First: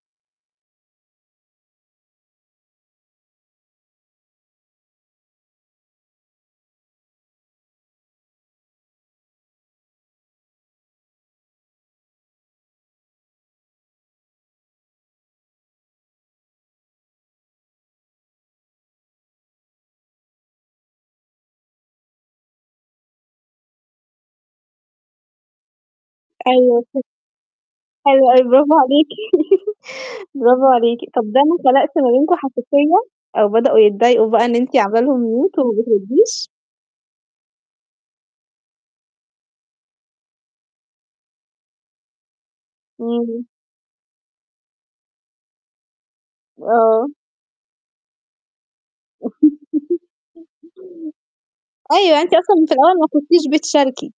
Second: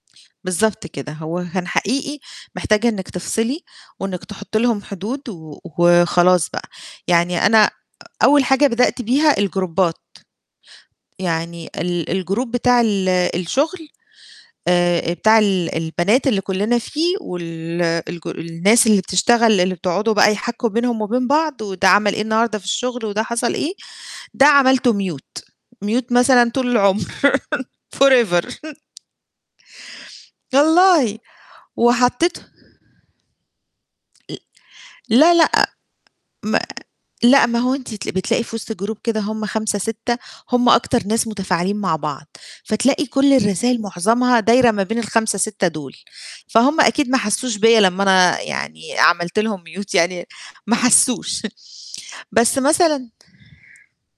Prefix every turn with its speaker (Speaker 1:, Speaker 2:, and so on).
Speaker 1: بالضبط كده. هو كان حقيقي محتاجة إنِّك تِفصِلي وإنِّك تحطي لهم حدود و وخلاص بقى، يعني أنا أ أول حاجة بدأت بيها الجروبات، يعني ال الgroup بتاع ال الشغل آآ بتاع ال البنات اللي كُلّنا فيه وال الج الناس اللي بتشتغل اللي بتقعدوا بقى يحّكوا بينهم وبين بعض وده عمل إيه النهارده في الشغل وده حصَل إيه، ده عملته mute ،mute مثلًا طول
Speaker 2: أيوه
Speaker 1: العمر،
Speaker 2: [unintelligible] حلو أوي،
Speaker 1: forever
Speaker 2: برافو عليكِ، برافو عليكِ.
Speaker 1: والله،
Speaker 2: طَب ده ما خلقش ما بينكم
Speaker 1: وحطيت
Speaker 2: حساسية أو بدأوا يتضايقوا
Speaker 1: ال
Speaker 2: بقى إن أنتِ عاملة لهم
Speaker 1: لأ لأ
Speaker 2: mute وما بترديش؟
Speaker 1: ما لأ ما هو أنتِ تلا بتلاقي في وِسْط الgroup كده هما 5-6 هُم أكتر ناس متفاعلين مع بعض، فتلاقي كل
Speaker 2: إمم.
Speaker 1: الرسائل معظمها دايرة ما بين ال5-6 دُول، فهُم أكيد
Speaker 2: آه.
Speaker 1: ما حسوش بيَّ لمّا أنا يعني عملت لهم mute يعني ما حسوش،
Speaker 2: .أيوه، أنتِ
Speaker 1: بس
Speaker 2: أصلًا في الأول ما
Speaker 1: مثلًا
Speaker 2: كنتيش بتشاركي.